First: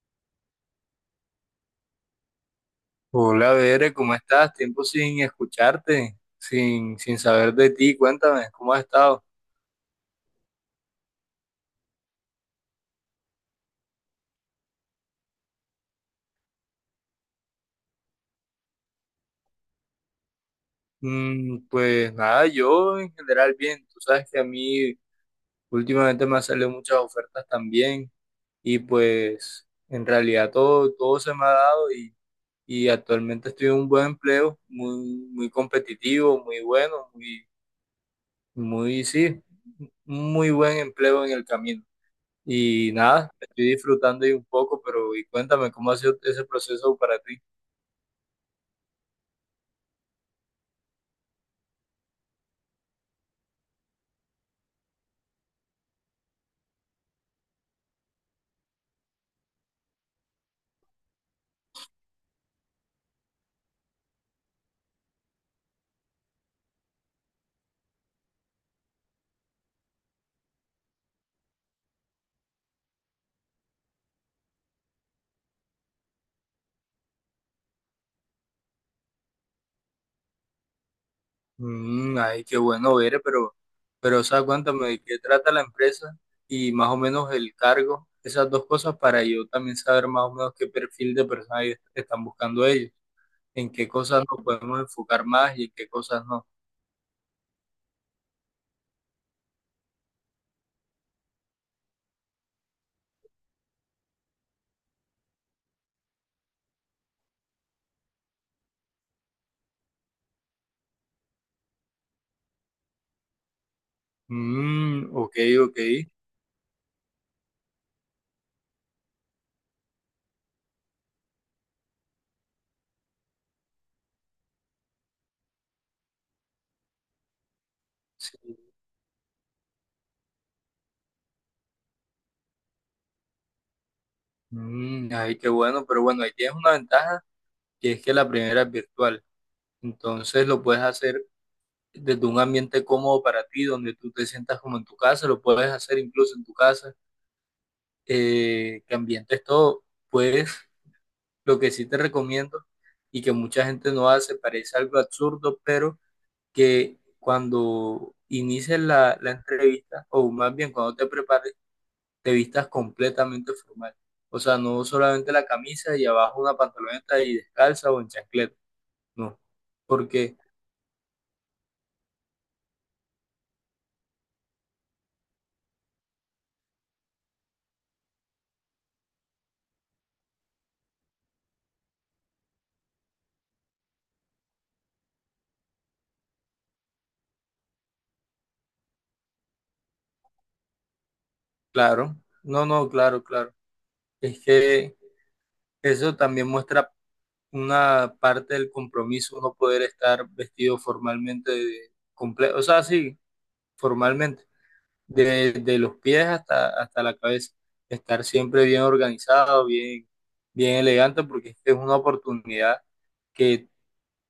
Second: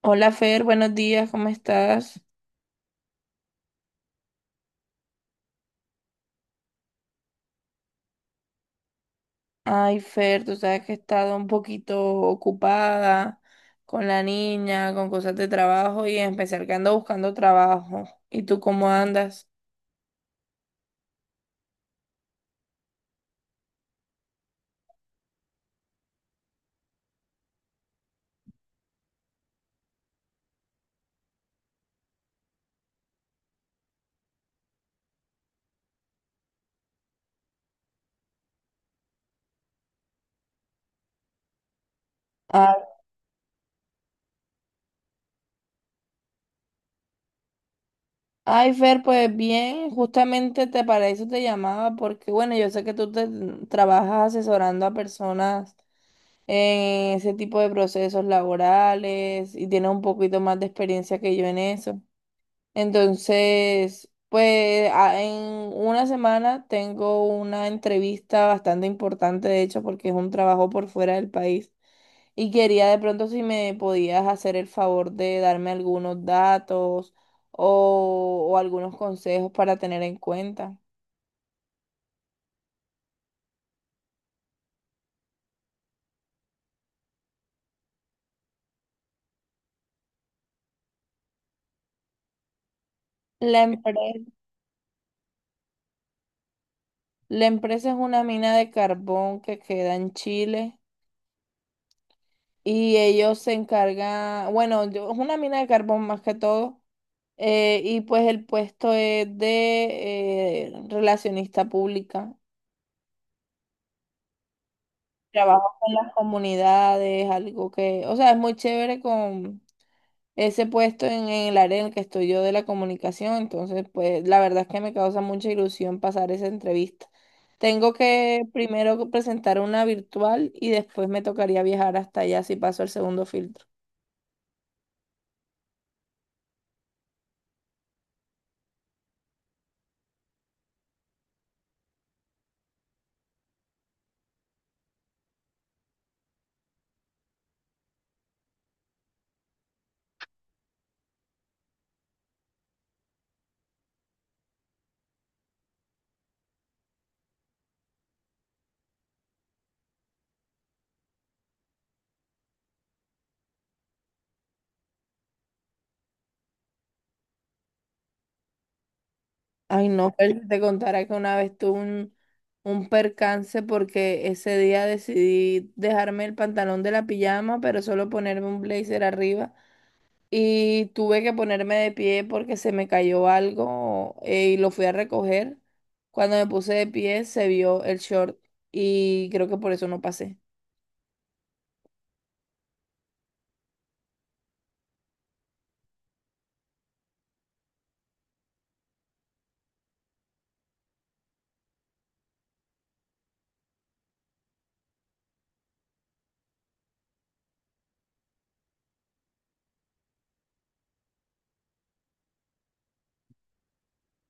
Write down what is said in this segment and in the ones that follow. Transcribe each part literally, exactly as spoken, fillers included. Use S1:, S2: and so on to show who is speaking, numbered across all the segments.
S1: Hola Fer, buenos días, ¿cómo estás?
S2: Hola, Bere, ¿cómo estás? Tiempo sin escucharte, sin, sin saber de ti. Cuéntame, ¿cómo has estado?
S1: Ay Fer, tú sabes que he estado un poquito ocupada con la niña, con cosas de trabajo y en especial que ando buscando trabajo. ¿Y tú cómo andas?
S2: Mm, pues nada, yo en general bien. Tú sabes que a mí últimamente me han salido muchas ofertas también y pues en realidad todo, todo se me ha dado y, y actualmente estoy en un buen empleo, muy, muy competitivo, muy bueno, muy, muy, sí, muy buen empleo en el camino.
S1: Ah,
S2: Y nada, estoy disfrutando ahí un poco, pero y cuéntame cómo ha sido ese proceso para ti.
S1: Ay Fer, pues bien, justamente te para eso te llamaba porque bueno, yo sé que tú te trabajas asesorando a personas en ese tipo de procesos laborales y tienes un poquito más de experiencia que yo en eso. Entonces, pues a- en una semana tengo una entrevista bastante importante, de hecho, porque es un trabajo por fuera del país. Y quería de pronto si me podías hacer el favor de darme algunos datos o, o algunos consejos para tener en cuenta.
S2: Mm, ay, qué bueno ver, eh, pero, pero, o sea, cuéntame de qué trata la empresa y más o menos el cargo, esas dos cosas para yo también saber más o menos qué perfil de personas ellos- están buscando ellos,
S1: La
S2: en qué cosas
S1: empresa,
S2: nos podemos enfocar más y en qué cosas no.
S1: la empresa es una mina de carbón que queda en Chile y ellos se encargan, bueno, yo- es una mina de carbón más que todo. Eh, y pues el puesto es de eh, relacionista pública.
S2: Mm, ok,
S1: Trabajo
S2: ok.
S1: con las comunidades, algo que, o sea, es muy chévere con ese puesto en, en el área en el que estoy yo de la comunicación. Entonces, pues la verdad es que me causa mucha ilusión pasar esa entrevista. Tengo
S2: Sí.
S1: que primero presentar una virtual y después me tocaría viajar hasta allá si paso el segundo filtro.
S2: Mm, ay, qué bueno, pero bueno, ahí tienes una ventaja que es que la primera es virtual, entonces lo puedes hacer desde un ambiente cómodo para ti, donde tú te sientas como en tu casa, lo puedes hacer incluso en tu casa, eh, que ambientes todo, pues lo que sí te recomiendo y que mucha gente no hace, parece algo absurdo, pero que cuando inicies la, la entrevista, o más bien cuando te prepares, te vistas completamente formal. O sea, no solamente la camisa y abajo una pantaloneta y descalza o en chancleta, no.
S1: Ay, no,
S2: Porque,
S1: pero si te contara que una vez tuve un, un percance porque ese día decidí dejarme el pantalón de la pijama, pero solo ponerme un blazer arriba. Y tuve que ponerme de pie porque se me cayó algo, eh, y lo fui a recoger. Cuando me puse de pie se vio el short y creo que por eso no pasé.
S2: claro, no, no, claro, claro. Es que eso también muestra una parte del compromiso, uno poder estar vestido formalmente, de comple- o sea, sí, formalmente, de, de los pies hasta, hasta la cabeza, estar siempre bien organizado, bien, bien elegante, porque es que es una oportunidad que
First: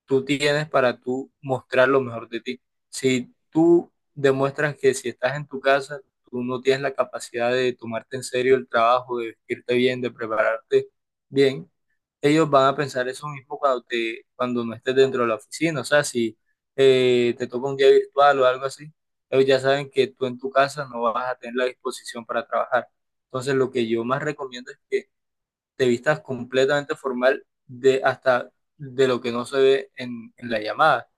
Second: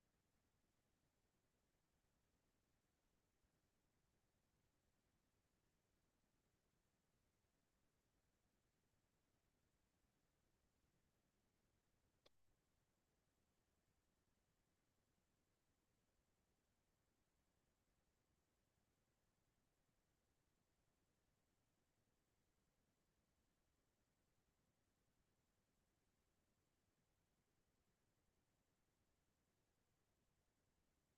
S2: tú tienes para tú mostrar lo mejor de ti. Si tú demuestras que si estás en tu casa, tú no tienes la capacidad de tomarte en serio el trabajo, de vestirte bien, de prepararte bien, ellos van a pensar eso mismo cuando te, cuando no estés dentro de la oficina. O sea, si eh, te toca un día virtual o algo así, ellos ya saben que tú en tu casa no vas a tener la disposición para trabajar. Entonces, lo que yo más recomiendo es que te vistas completamente formal, de hasta de lo que no se ve en, en la llamada,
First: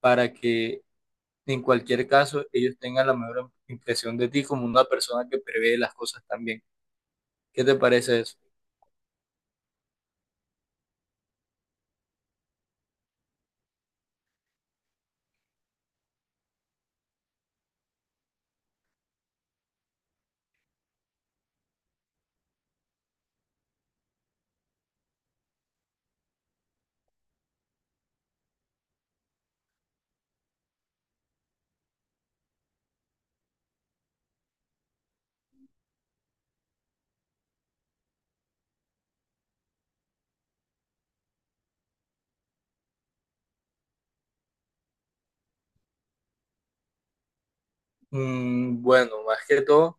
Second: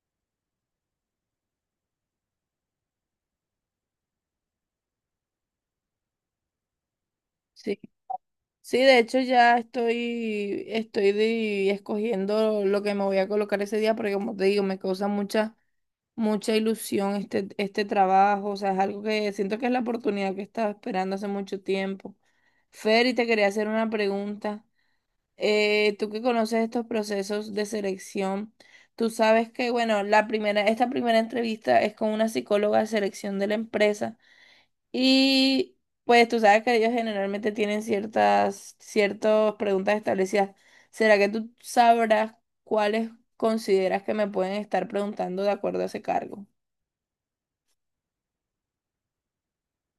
S2: para que en cualquier caso ellos tengan la mejor impresión de ti como una persona que prevé las cosas también. ¿Qué te
S1: Sí,
S2: parece eso?
S1: Sí, de hecho ya estoy, estoy de- escogiendo lo que me voy a colocar ese día porque como te digo, me causa mucha mucha ilusión este, este trabajo, o sea, es algo que siento que es la oportunidad que estaba esperando hace mucho tiempo. Fer, y te quería hacer una pregunta. Eh, tú que conoces estos procesos de selección, tú sabes que, bueno, la primera, esta primera entrevista es con una psicóloga de selección de la empresa y pues tú sabes que ellos generalmente tienen ciertas, ciertas preguntas establecidas. ¿Será que tú sabrás cuáles consideras que me pueden estar preguntando de acuerdo a ese cargo?
S2: Mm, bueno, más que todo,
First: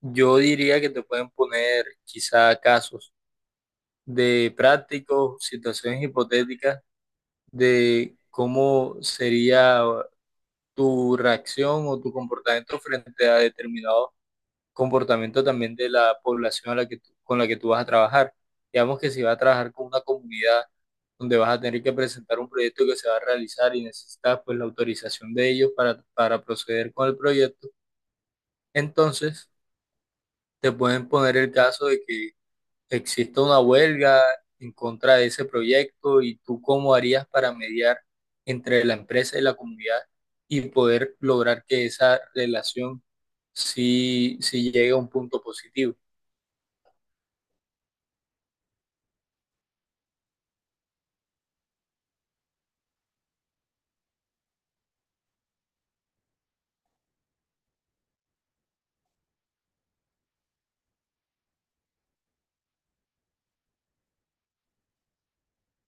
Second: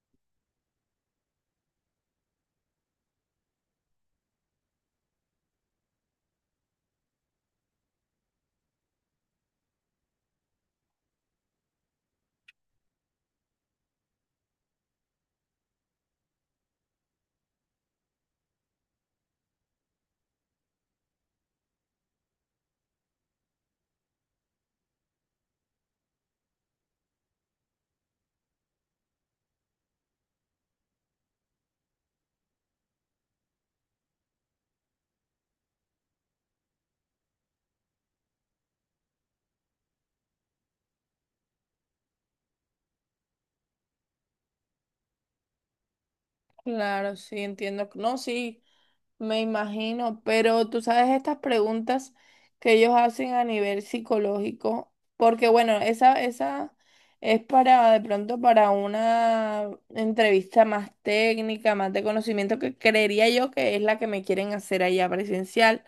S2: yo diría que te pueden poner quizá casos de prácticos, situaciones hipotéticas de cómo sería tu reacción o tu comportamiento frente a determinado comportamiento también de la población a la que tú- con la que tú vas a trabajar. Digamos que si vas a trabajar con una comunidad donde vas a tener que presentar un proyecto que se va a realizar y necesitas pues la autorización de ellos para, para proceder con el proyecto, entonces te pueden poner el caso de que existe una huelga en contra de ese proyecto y tú cómo harías para mediar entre la empresa y la comunidad y poder lograr que esa relación sí, sí llegue a un punto positivo.
S1: Claro, sí, entiendo. No, sí, me imagino, pero tú sabes estas preguntas que ellos hacen a nivel psicológico, porque bueno, esa, esa es para de pronto para una entrevista más técnica, más de conocimiento, que creería yo que es la que me quieren hacer allá presencial.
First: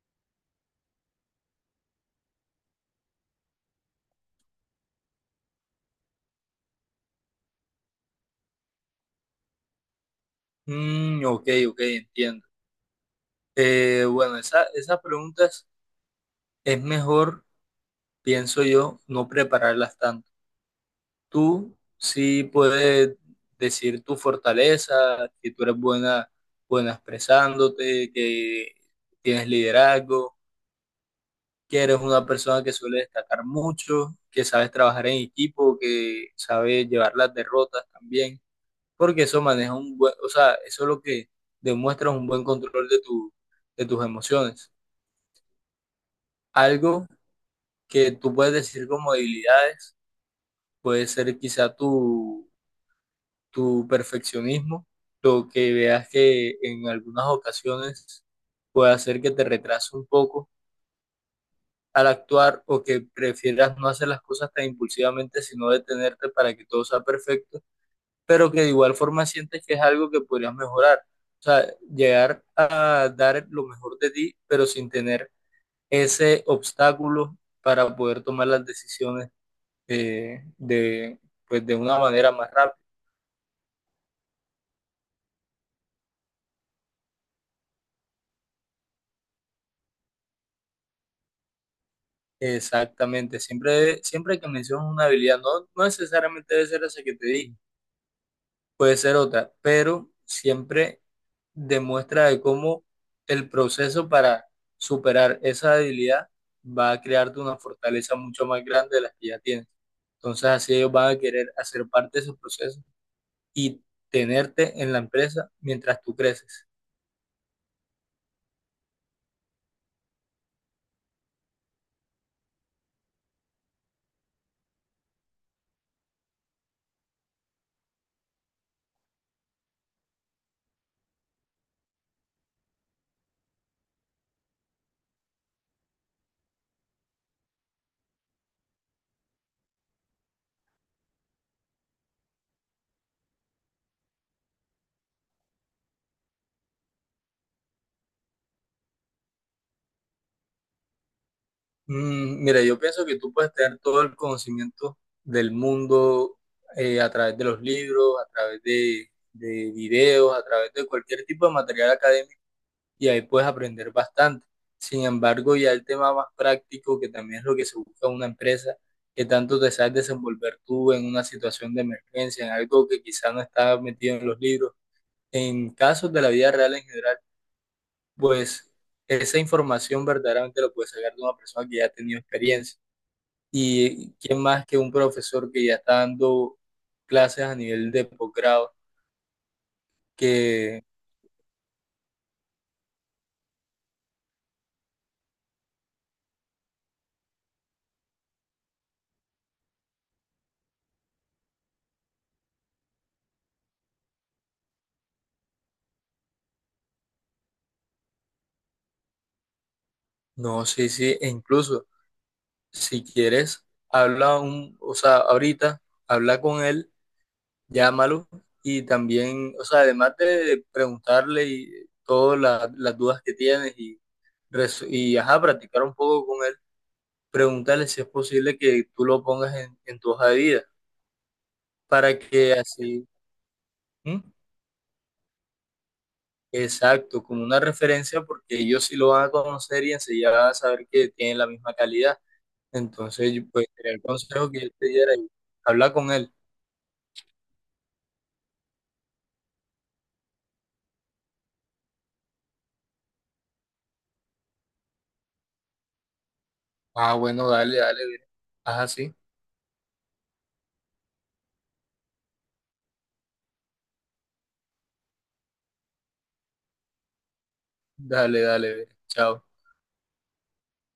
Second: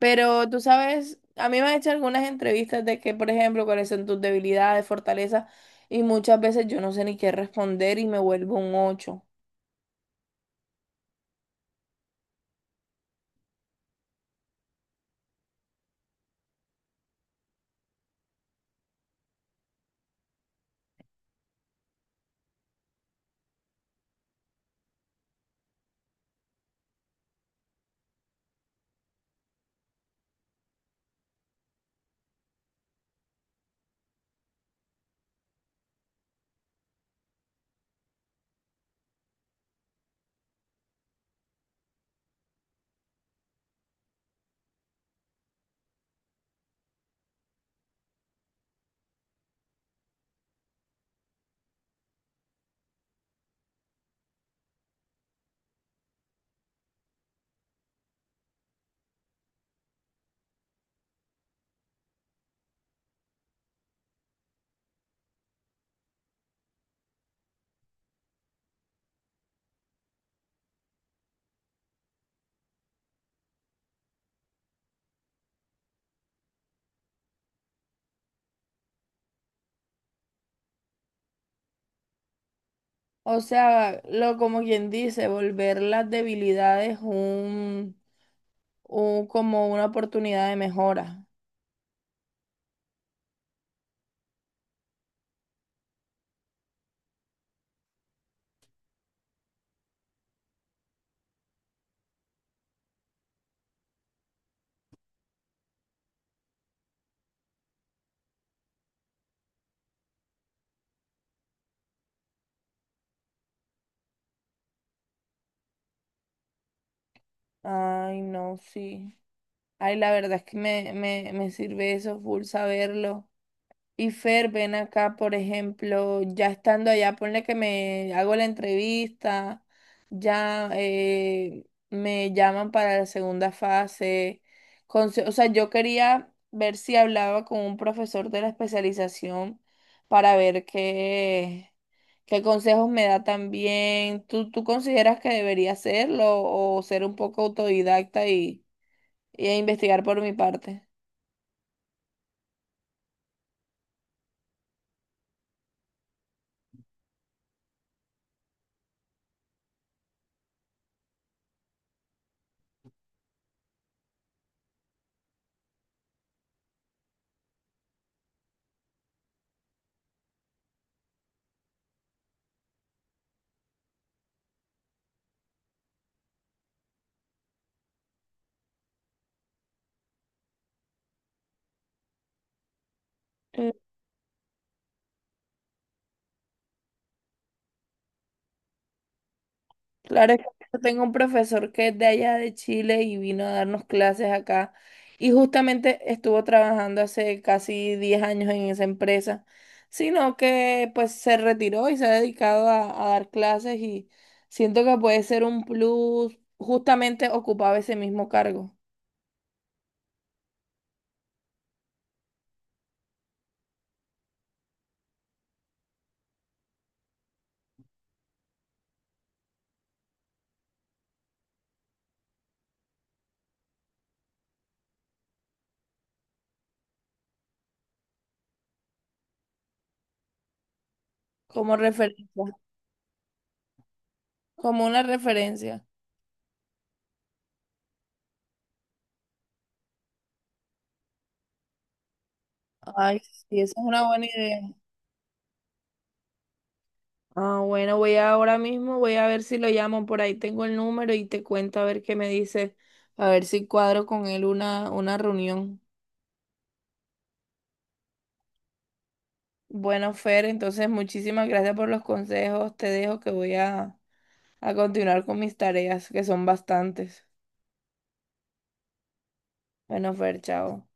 S1: Pero tú sabes, a mí me han hecho algunas entrevistas de que, por ejemplo, cuáles son tus debilidades, fortalezas, y muchas veces yo no sé ni qué responder y me vuelvo un ocho.
S2: Mm, ok, ok, entiendo. Eh, bueno, esa, esas preguntas es mejor, pienso yo, no prepararlas tanto. Tú sí puedes decir tu fortaleza, que tú eres buena, buena expresándote, que tienes liderazgo, que eres una persona que suele destacar mucho, que sabes trabajar en equipo, que sabes llevar las derrotas también, porque eso maneja un buen, o sea, eso es lo que demuestra un buen control de tu, de tus emociones. Algo que tú puedes decir como debilidades puede ser quizá tu, tu perfeccionismo, lo que veas que en algunas ocasiones puede hacer que te retrase un poco al actuar o que prefieras no hacer las cosas tan impulsivamente, sino detenerte para que todo sea perfecto, pero que de igual forma sientes que es algo que podrías mejorar. O sea, llegar a dar lo mejor de ti, pero sin tener ese obstáculo para poder tomar las decisiones eh, de, pues de una manera más rápida.
S1: O sea, lo como quien dice, volver las debilidades un, un como una oportunidad de mejora.
S2: Exactamente, siempre, siempre que mencionas una habilidad, no, no necesariamente debe ser esa que te dije, puede ser otra, pero siempre demuestra de cómo el proceso para superar esa debilidad va a crearte una fortaleza mucho más grande de las que ya tienes. Entonces así ellos van a querer hacer parte de ese proceso y tenerte en la empresa mientras tú creces.
S1: Ay, no, sí. Ay, la verdad es que me, me, me sirve eso full saberlo. Y Fer, ven acá, por ejemplo, ya estando allá, ponle que me hago la entrevista, ya eh, me llaman para la segunda fase. Conse- o sea, yo quería ver si hablaba con un profesor de la especialización para ver qué, qué consejos me da también. ¿Tú, tú consideras que debería hacerlo o ser un poco autodidacta y, y investigar por mi parte?
S2: Mm, mira, yo pienso que tú puedes tener todo el conocimiento del mundo, eh, a través de los libros, a través de, de videos, a través de cualquier tipo de material académico y ahí puedes aprender bastante. Sin embargo, ya el tema más práctico, que también es lo que se busca en una empresa, que tanto te sabes desenvolver tú en una situación de emergencia, en algo que quizás no está metido en los libros, en casos de la vida real en general, pues esa información verdaderamente la puedes sacar de una persona que ya ha tenido experiencia. Y quién más que un profesor que ya está dando clases a nivel de posgrado,
S1: Claro, es que yo
S2: que
S1: tengo un profesor que es de allá de Chile y vino a darnos clases acá y justamente estuvo trabajando hace casi diez años en esa empresa, sino que pues se retiró y se ha dedicado a, a dar clases y siento que puede ser un plus, justamente ocupaba ese mismo cargo
S2: no sé si, e incluso, si quieres, habla un, o sea, ahorita, habla con él, llámalo y también, o sea, además de preguntarle y todas la- las dudas que tienes y, res- y ajá, practicar un poco con él, pregúntale si es posible que tú lo pongas en, en tu hoja de vida
S1: como
S2: para
S1: referencia,
S2: que así, ¿Mm?
S1: como una referencia.
S2: Exacto, como una referencia, porque ellos sí lo van a conocer y enseguida van a saber que tienen la misma calidad.
S1: Ay,
S2: Entonces,
S1: sí,
S2: pues,
S1: esa es
S2: sería el
S1: una buena
S2: consejo
S1: idea.
S2: que yo te diera y habla con él.
S1: Ah, bueno, voy ahora mismo, voy a ver si lo llamo, por ahí tengo el número y te cuento a ver qué me dice, a ver si cuadro con él una, una reunión.
S2: Ah, bueno, dale, dale, Vero. Ajá, sí.
S1: Bueno, Fer, entonces muchísimas gracias por los consejos, te dejo que voy a, a continuar con mis tareas, que son bastantes.
S2: Dale, dale, Vero. Chao.
S1: Bueno, Fer, chao.